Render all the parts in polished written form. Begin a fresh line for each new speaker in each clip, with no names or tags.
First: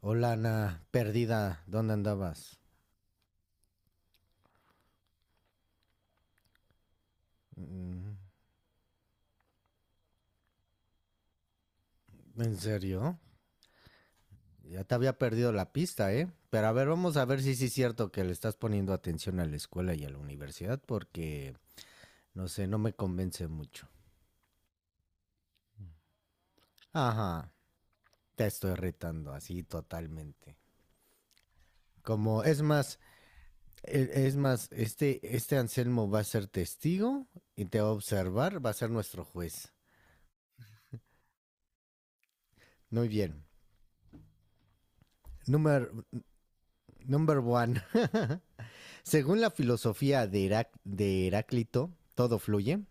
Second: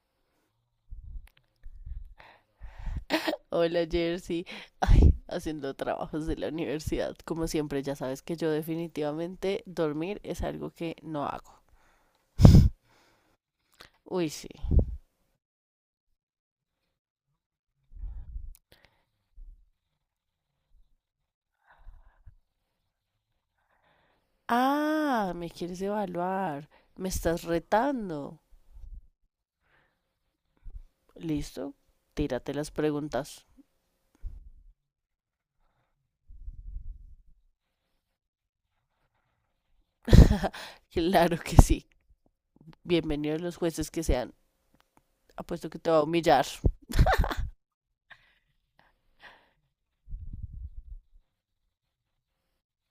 Hola, Ana, perdida, ¿dónde andabas?
Hola Jersey, ay, haciendo trabajos de la universidad, como siempre, ya
Mm,
sabes que yo definitivamente dormir es algo que no hago.
¿en serio?
Uy, sí.
Ya te había perdido la pista, ¿eh? Pero a ver, vamos a ver si sí es cierto que le estás poniendo atención a la escuela y a la universidad porque, no sé, no me convence mucho.
Ah, me quieres evaluar, me estás
Ajá,
retando.
te estoy retando así totalmente.
¿Listo?
Como,
Tírate
es
las
más,
preguntas.
es más, este Anselmo va a ser testigo y te va a observar, va a ser nuestro juez.
Claro que sí.
Muy
Bienvenidos
bien.
los jueces que sean. Apuesto que
Number
te va a humillar.
number one. Según la filosofía de, de Heráclito, todo fluye.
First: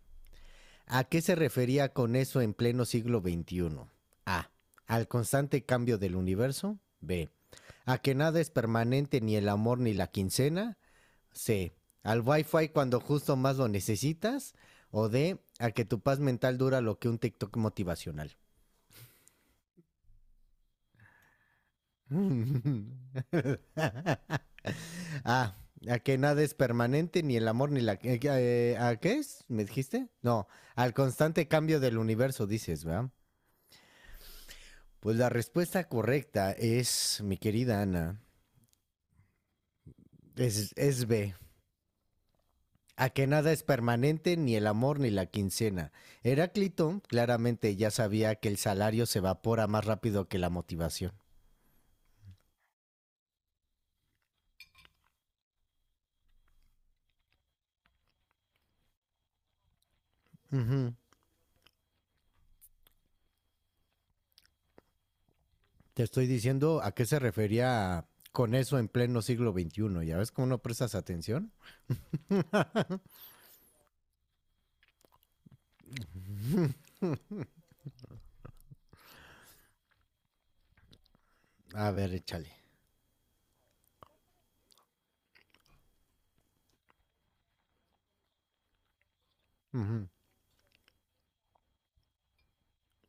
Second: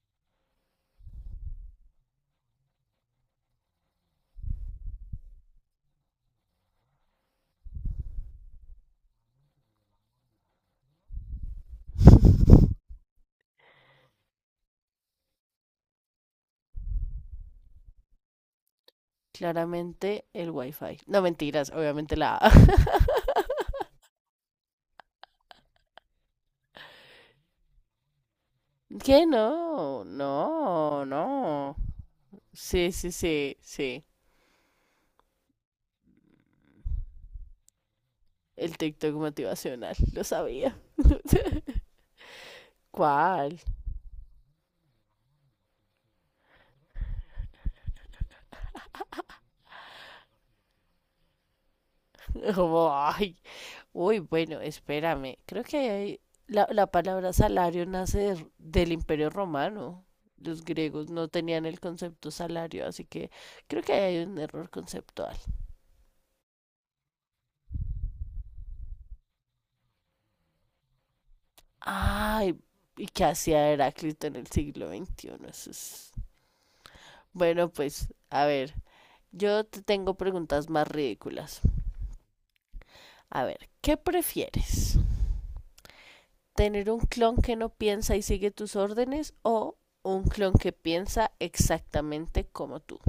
¿A qué se refería con eso en pleno siglo XXI? A. Al constante cambio del universo. B. A que nada es permanente ni el amor ni la quincena. C. Al wifi cuando justo más lo necesitas. O D. A que tu paz mental dura lo que un TikTok motivacional.
Claramente el wifi. No mentiras, obviamente la...
Ah, a que nada es permanente, ni el amor, ni la... ¿a qué
¿Qué
es? ¿Me
no?
dijiste? No, al
No,
constante
no.
cambio del universo, dices,
Sí,
¿verdad?
sí, sí, sí.
Pues la respuesta correcta es, mi querida Ana,
El TikTok motivacional, lo sabía.
es B. A que nada
¿Cuál?
es permanente, ni el amor, ni la quincena. Heráclito claramente ya sabía que el salario se evapora más rápido que la motivación.
Como, ay, uy, bueno, espérame. La palabra salario nace del Imperio Romano. Los
Ujú.
griegos no tenían el concepto salario, así que creo que ahí hay un error conceptual.
Te estoy diciendo a qué se refería con eso en pleno siglo XXI. ¿Ya ves cómo no prestas atención?
Ay, ¿y qué hacía Heráclito en el siglo XXI? Bueno, pues, a ver, yo te tengo preguntas más ridículas.
A ver, échale.
A ver, ¿qué prefieres? Tener un clon que no piensa y sigue tus órdenes, o
Ujú.
un clon que piensa exactamente como tú.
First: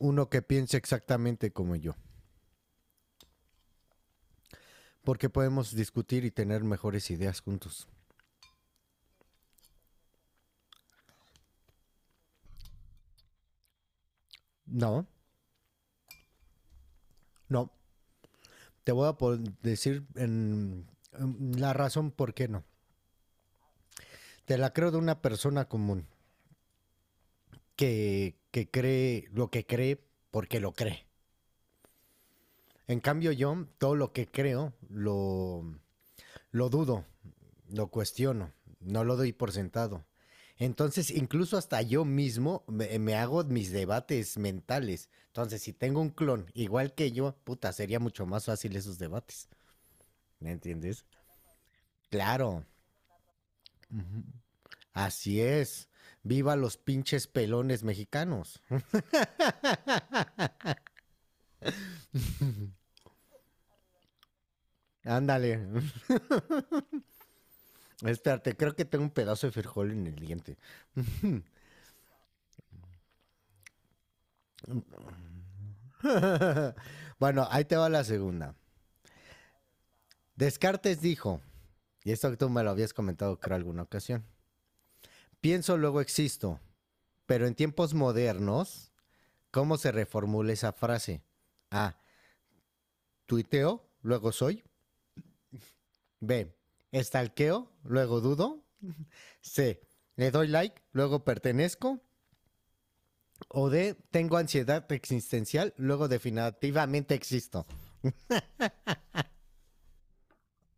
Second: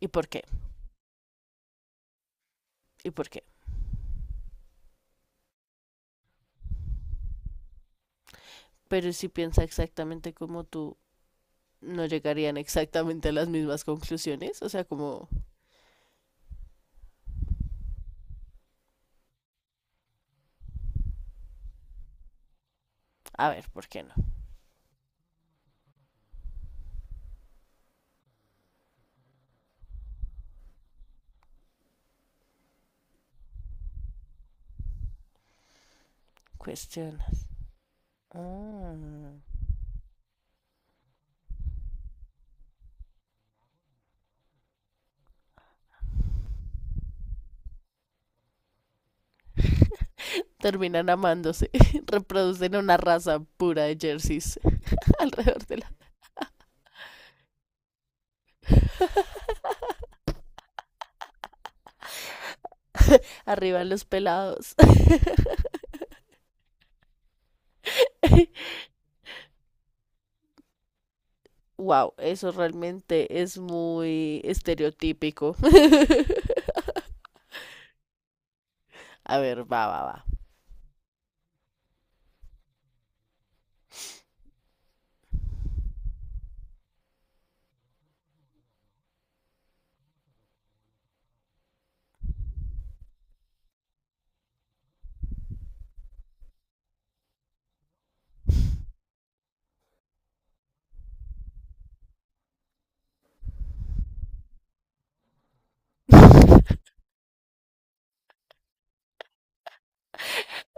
¿Y
Uno
por
que
qué?
piense exactamente como yo,
¿Y por qué?
porque podemos discutir y tener mejores ideas juntos.
Pero si piensa exactamente como tú, no llegarían exactamente a las mismas conclusiones. O sea,
No,
como,
no, te voy a decir en la razón por qué no.
a ver, ¿por qué no?
Te la creo de una persona común que cree lo que cree porque lo cree. En cambio yo todo lo que creo lo dudo.
Cuestionas.
Lo cuestiono, no lo doy
Ah.
por sentado. Entonces, incluso hasta yo mismo me hago mis debates mentales. Entonces, si tengo un clon igual que yo, puta, sería mucho más fácil esos debates. ¿Me entiendes?
Terminan amándose.
Claro.
Reproducen una raza pura de
Ujú.
jerseys
Así
alrededor de
es.
la...
Viva los pinches pelones mexicanos.
Arriba los pelados.
Ándale. Espérate, creo que tengo un pedazo de frijol en el diente.
Wow, eso realmente es muy estereotípico.
Bueno, ahí te va la segunda.
A ver, va, va, va.
Descartes dijo, y esto tú me lo habías comentado creo alguna ocasión. Pienso, luego existo. Pero en tiempos modernos, ¿cómo se reformula esa frase? A. Tuiteo, luego soy. B. Estalqueo, luego dudo. C. Le doy like, luego pertenezco. O D. Tengo ansiedad existencial, luego definitivamente existo.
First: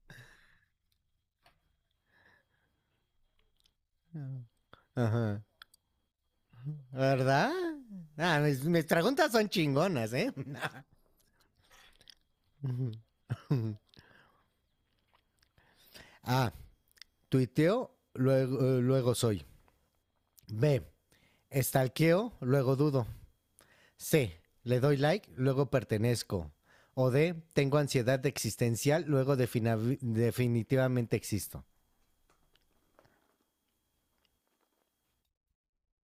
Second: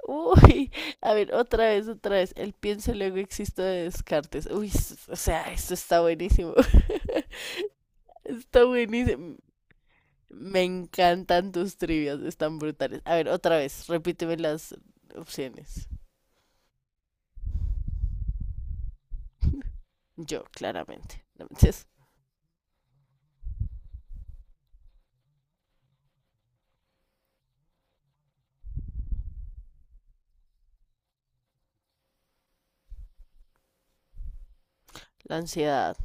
Uy, a ver, otra vez, otra vez. El pienso luego existo de Descartes. O
Ajá.
sea, esto está buenísimo.
¿Verdad? Ah,
Está
mis preguntas
buenísimo.
son chingonas, ¿eh?
Me encantan tus trivias, están brutales. A ver, otra vez, repíteme las opciones.
A. Tuiteo, luego, luego soy.
Yo,
B.
claramente. No, mentiras.
Estalqueo, luego dudo. C. Le doy like, luego pertenezco. O D. Tengo ansiedad existencial, luego definitivamente existo.
La ansiedad.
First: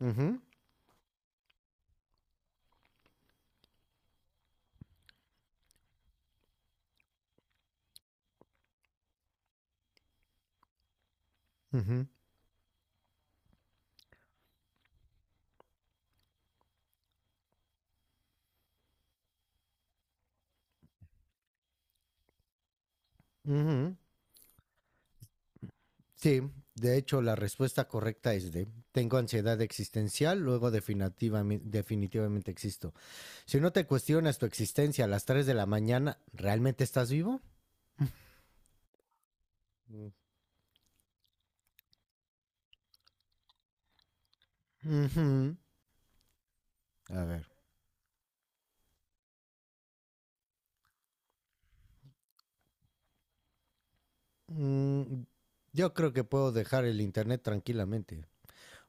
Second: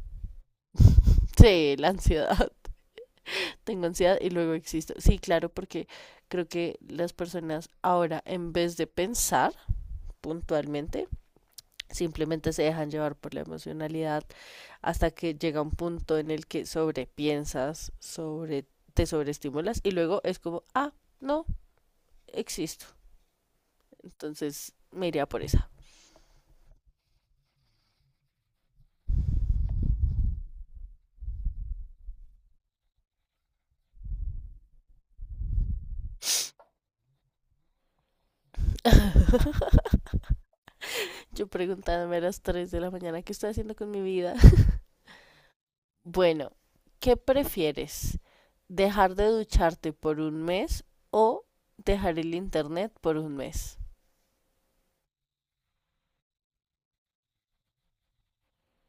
Ujú,
Sí, la ansiedad. Tengo ansiedad y luego existo. Sí, claro, porque creo que las personas ahora, en vez de pensar puntualmente,
ujú,
simplemente se dejan llevar por la emocionalidad hasta que llega un punto en el que sobrepiensas, te sobreestimulas y luego es como, ah, no, existo.
ujú.
Entonces me iría por esa.
Sí, de hecho la respuesta correcta es D. Tengo ansiedad existencial, luego definitivamente existo. Si no te cuestionas tu existencia a las 3 de la mañana, ¿realmente estás vivo?
Yo preguntándome a las 3 de la mañana qué estoy haciendo con mi vida.
Ujú.
Bueno, ¿qué
A ver.
prefieres? ¿Dejar de ducharte por un mes, o dejar el internet por un mes?
Mm, yo creo que puedo dejar el internet tranquilamente.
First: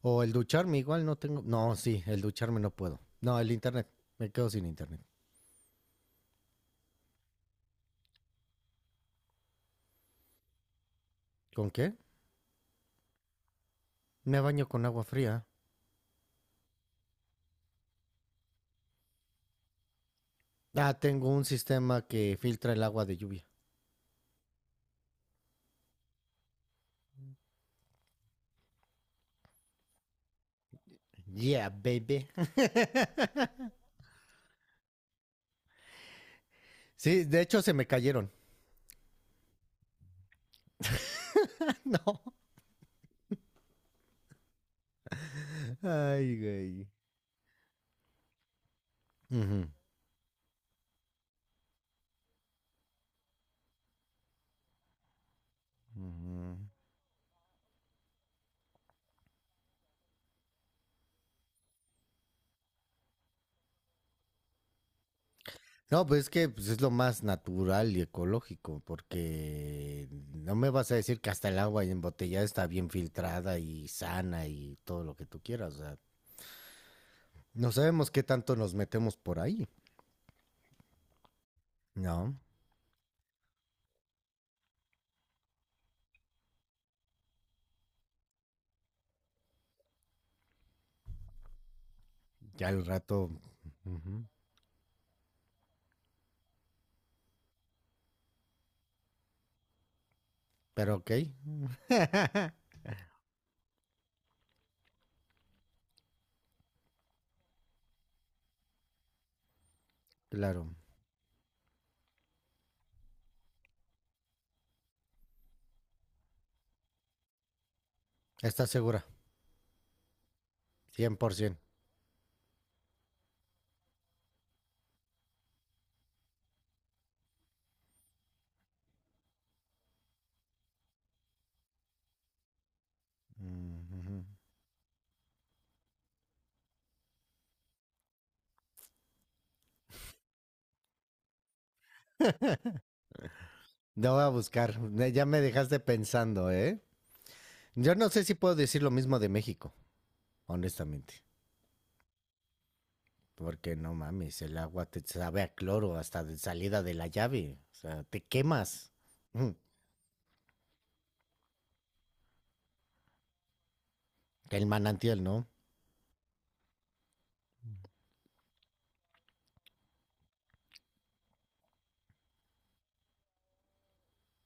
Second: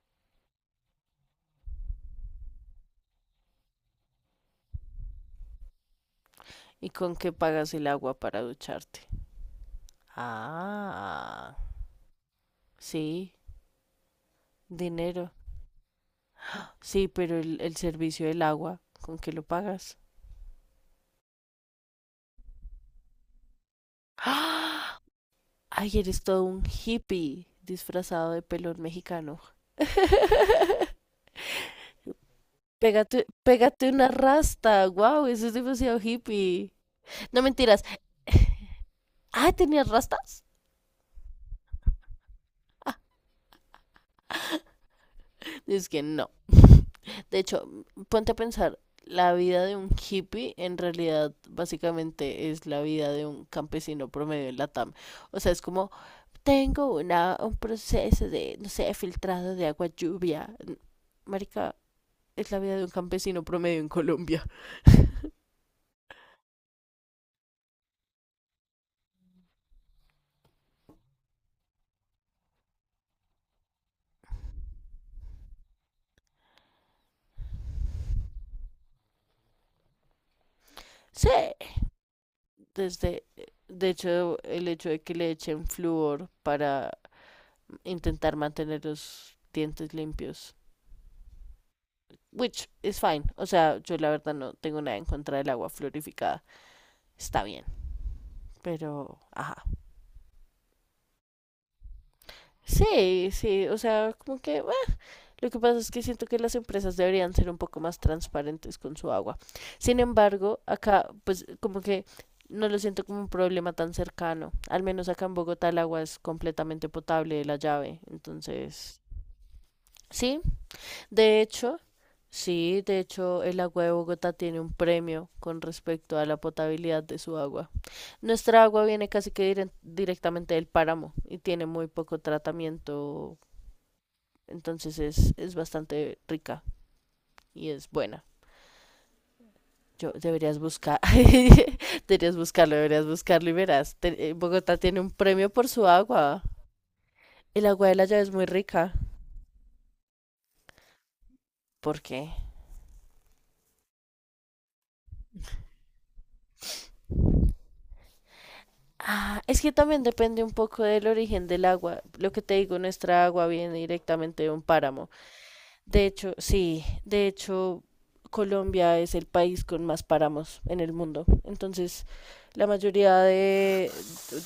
O el ducharme, igual no tengo. No, sí, el ducharme no puedo. No, el internet. Me quedo sin internet.
¿Y con qué pagas el agua para ducharte? Ah,
¿Con qué?
sí,
Me baño con agua
dinero.
fría.
Sí, pero el servicio del agua, ¿con qué lo pagas?
Ah, tengo un sistema que filtra el agua de lluvia.
¡Ah! Ay, eres todo un hippie disfrazado de pelón mexicano.
Yeah, baby.
Pégate, pégate una rasta. Wow, eso es demasiado hippie.
Sí, de
No
hecho se
mentiras.
me cayeron.
Ah, ¿tenías rastas?
No.
Es que no.
Ay, güey.
De hecho, ponte a pensar, la vida
Ujú.
de un hippie en realidad básicamente es la vida de un campesino promedio en Latam. O sea, es como tengo un proceso de, no sé, filtrado de agua lluvia. Marica, es la vida de un campesino promedio en Colombia.
No, pues es que pues, es lo más natural y ecológico, porque no me vas a decir que hasta el agua embotellada está bien filtrada y sana y todo lo que tú quieras. O sea, no sabemos qué tanto nos metemos por ahí.
Sí,
No,
desde, de hecho, el hecho de que le echen flúor para intentar mantener los dientes limpios. Which
ya el
is
rato.
fine. O sea, yo la
Ujú.
verdad no tengo nada en contra del agua fluorificada. Está bien, pero, ajá.
Pero ok,
Sí, sí, o sea, como que lo que pasa es que siento que las empresas deberían ser un poco más transparentes con su agua. Sin embargo,
claro.
acá, pues como que no lo siento como un problema tan cercano. Al menos acá en Bogotá el agua es completamente potable de la llave.
¿Estás
Entonces,
segura?
sí, de
100%.
hecho, sí, de hecho el agua de Bogotá tiene un premio con respecto a la potabilidad de su agua. Nuestra agua viene casi que directamente del páramo y tiene muy poco tratamiento.
Ujú.
Entonces es bastante rica y es buena. Yo deberías buscar, deberías buscarlo y verás.
No voy a
Bogotá
buscar.
tiene un
Ya me
premio por
dejaste
su agua.
pensando, ¿eh?
El agua
Yo
de la
no
llave
sé
es
si
muy
puedo decir lo
rica.
mismo de México, honestamente.
¿Por qué?
Porque no mames, el agua te sabe a cloro hasta de salida de la llave. O sea, te quemas.
Ah,
Ujú.
es que también depende un poco del origen del agua. Lo que te digo, nuestra agua viene directamente de un
El
páramo.
manantial, ¿no?
De hecho, sí, de hecho, Colombia es el país con más páramos en el mundo. Entonces, la mayoría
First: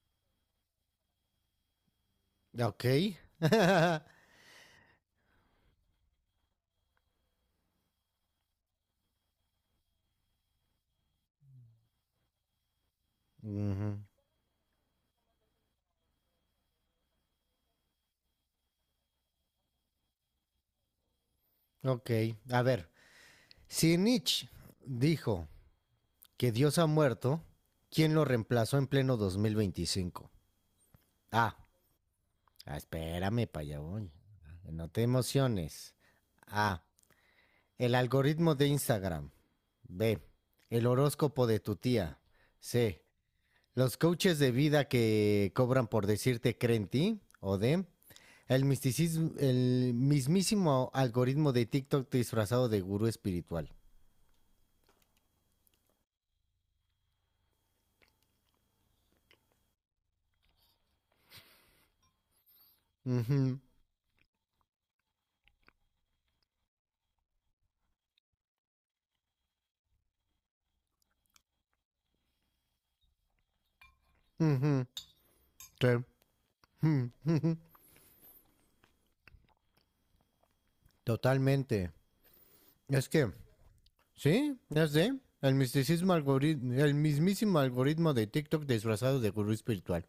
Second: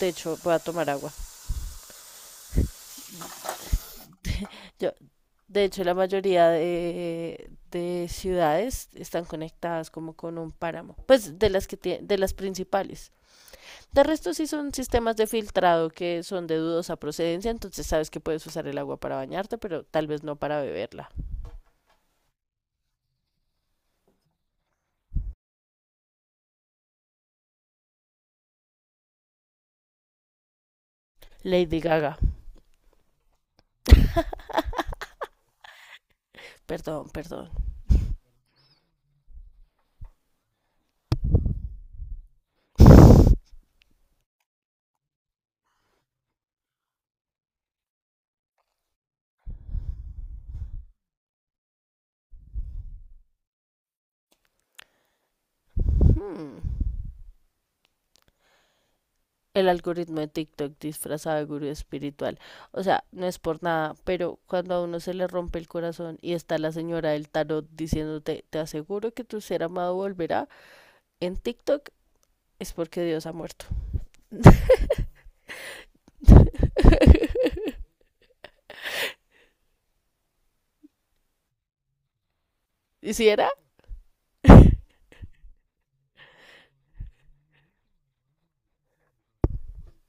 de hecho, voy a tomar agua.
Ok.
Yo, de hecho, la mayoría de ciudades están conectadas como con un páramo, pues de las que de las principales.
Ujú.
De resto sí son sistemas de filtrado que son de dudosa procedencia, entonces sabes que puedes usar el agua para bañarte, pero tal vez no para beberla.
Ok, a ver. Si Nietzsche dijo que Dios ha muerto, ¿quién lo reemplazó en pleno 2025? A. Ah,
Lady Gaga.
ah, espérame, para allá voy. No te emociones. A.
Perdón, perdón.
El algoritmo de Instagram. B. El horóscopo de tu tía. C. Los coaches de vida que cobran por decirte creen en ti. O D. El, misticismo, el mismísimo algoritmo de TikTok disfrazado de gurú espiritual.
Hmm, el algoritmo de TikTok disfrazado de gurú espiritual. O sea, no es
Ujú,
por nada, pero cuando a uno se le rompe el corazón y está la señora del tarot diciéndote, te aseguro que tu ser amado volverá, en TikTok es porque Dios ha muerto.
ujú, sí, ujú, ujú. Totalmente. Es
¿Y si
que
era?
sí, ya sé. El misticismo algoritmo, el mismísimo algoritmo de TikTok disfrazado de gurú espiritual.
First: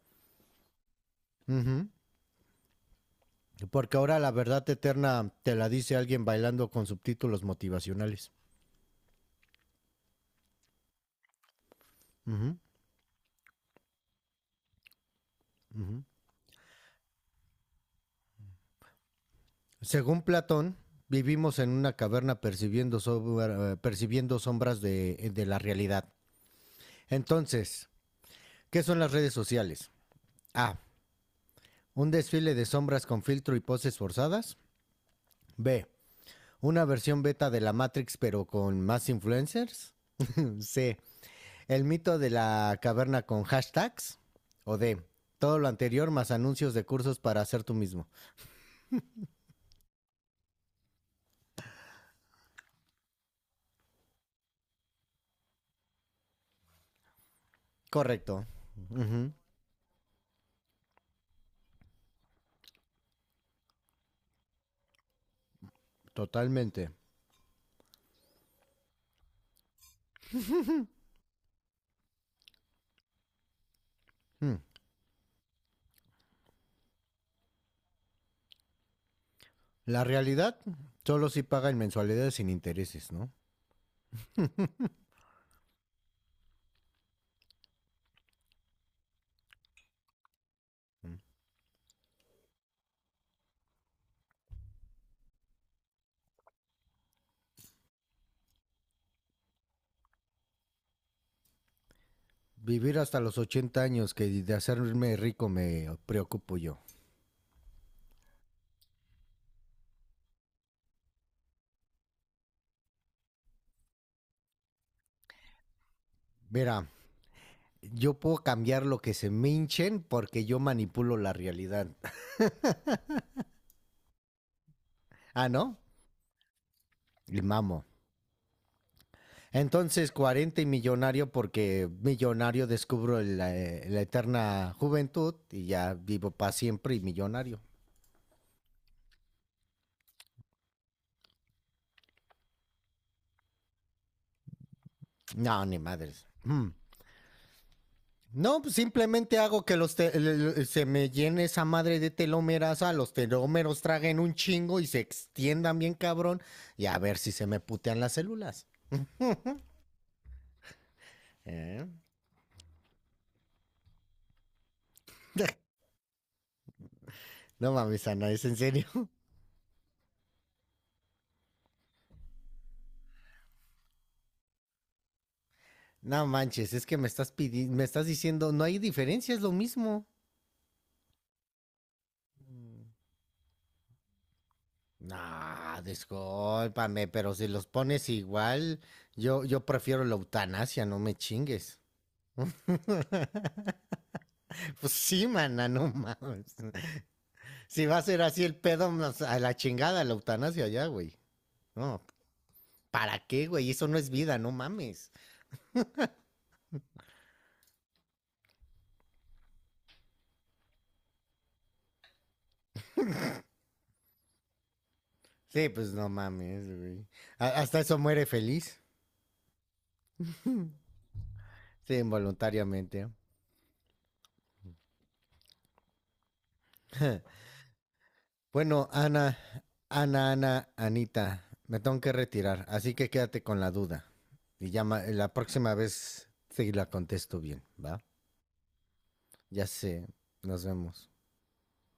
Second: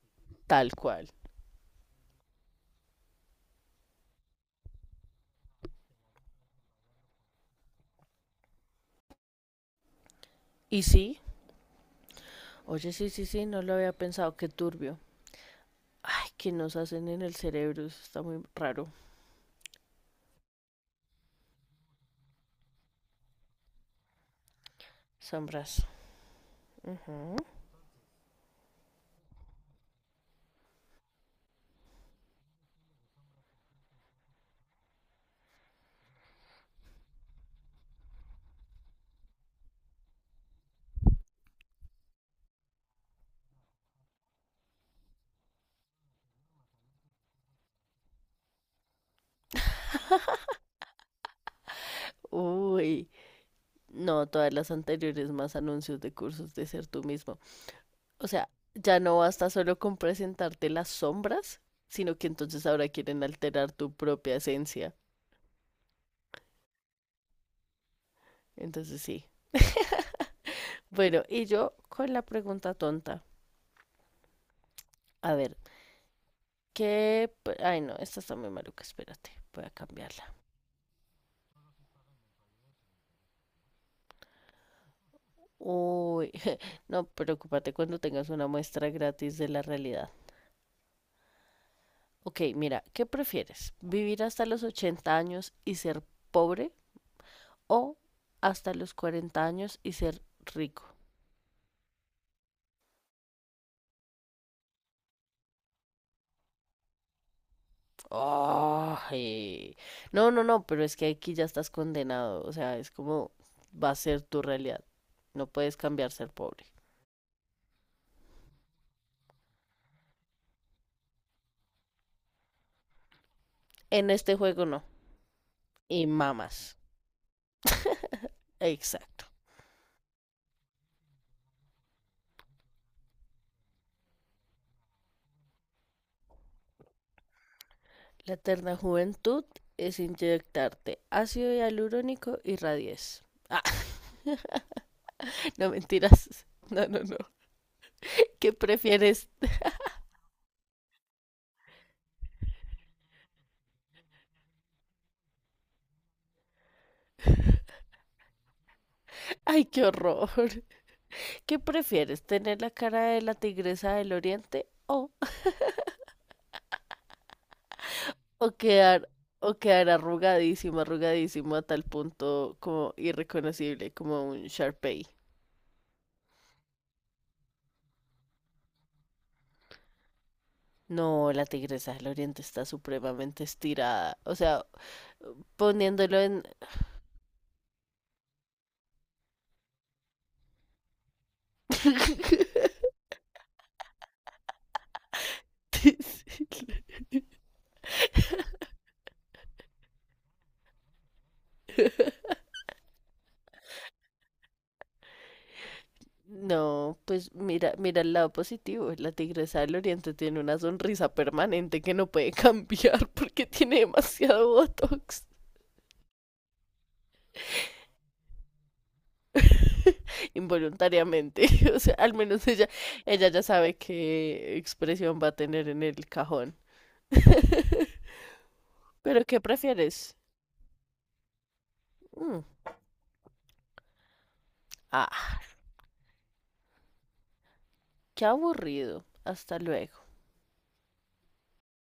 Tal cual.
Ujú. Porque ahora la verdad eterna te la dice alguien bailando con subtítulos motivacionales.
¿Y sí?
Ujú,
Oye, sí, sí, sí, no lo había pensado, qué turbio.
ujú.
Ay, qué nos hacen en el cerebro, eso está muy raro.
Según Platón, vivimos en una caverna percibiendo, percibiendo sombras de la
Sombras.
realidad.
Ujú.
Entonces, ¿qué son las redes sociales? A. Un desfile de sombras con filtro y poses forzadas. B. Una versión beta de la Matrix pero con más influencers. C. El mito de la caverna con hashtags. O D. Todo lo anterior más anuncios de cursos para hacer tú mismo.
Uy, no, todas las anteriores más anuncios de cursos de ser tú mismo. O
Correcto.
sea, ya no
Ujú,
basta solo con presentarte las sombras, sino que entonces ahora quieren alterar tu propia esencia.
totalmente.
Entonces sí. Bueno, y yo con la pregunta tonta.
Mm.
A ver, Ay, no, esta está muy maluca, espérate, voy a
La
cambiarla.
realidad solo si paga en mensualidades sin intereses, ¿no?
Uy, no, preocúpate cuando tengas una muestra gratis de la realidad.
Mm.
Ok, mira, ¿qué prefieres? ¿Vivir hasta los 80 años y ser pobre, o hasta los 40 años y ser rico?
Vivir hasta los 80 años que de hacerme rico me preocupo yo.
Ay. No, no, no, pero es que aquí ya estás condenado. O sea, es como va a ser tu realidad. No puedes cambiar ser pobre.
Verá, yo puedo cambiar lo que se me hinchen porque yo manipulo la realidad.
En este juego no.
Ah, ¿no?
Y mamas.
Y mamo.
Exacto.
Entonces, 40 y millonario porque millonario descubro la, la eterna juventud y ya vivo para siempre y millonario.
La eterna juventud es inyectarte ácido hialurónico y radies. Ah,
No,
no
ni madres.
mentiras.
Mm.
No, no, no. ¿Qué
No, pues
prefieres?
simplemente hago que los se me llene esa madre de telómeras, a los telómeros traguen un chingo y se extiendan bien cabrón y a ver si se me putean las células.
Ay, qué horror. ¿Qué
¿Eh?
prefieres? ¿Tener la cara de la tigresa del oriente, o
No mames, Ana, es
O
en serio.
quedar, o quedar arrugadísimo, arrugadísimo a tal punto como irreconocible, como un Sharpei?
No manches, es que me me estás diciendo, no hay diferencia, es lo mismo.
No, la tigresa del oriente está supremamente estirada. O sea,
No,
poniéndolo en...
discúlpame, pero si los pones igual, yo prefiero la eutanasia, no me chingues. Pues sí, mana, no mames. Si va a ser así el pedo, a la chingada, la eutanasia ya, güey. No, ¿para qué, güey? Eso no es vida, no mames.
No, pues mira, mira el lado positivo. La tigresa del oriente tiene una sonrisa permanente que no puede cambiar porque tiene demasiado botox.
Sí, pues no mames, güey. A- hasta eso muere feliz.
Involuntariamente. O
Sí,
sea, al menos ella,
involuntariamente.
ella ya sabe qué expresión va a tener en el cajón.
Bueno,
¿Pero
Ana,
qué prefieres?
Anita, me tengo que
Mm,
retirar, así que quédate con la duda. Y llama, la
ah,
próxima vez sí la contesto bien, ¿va?
qué aburrido. Hasta
Ya
luego.
sé, nos vemos.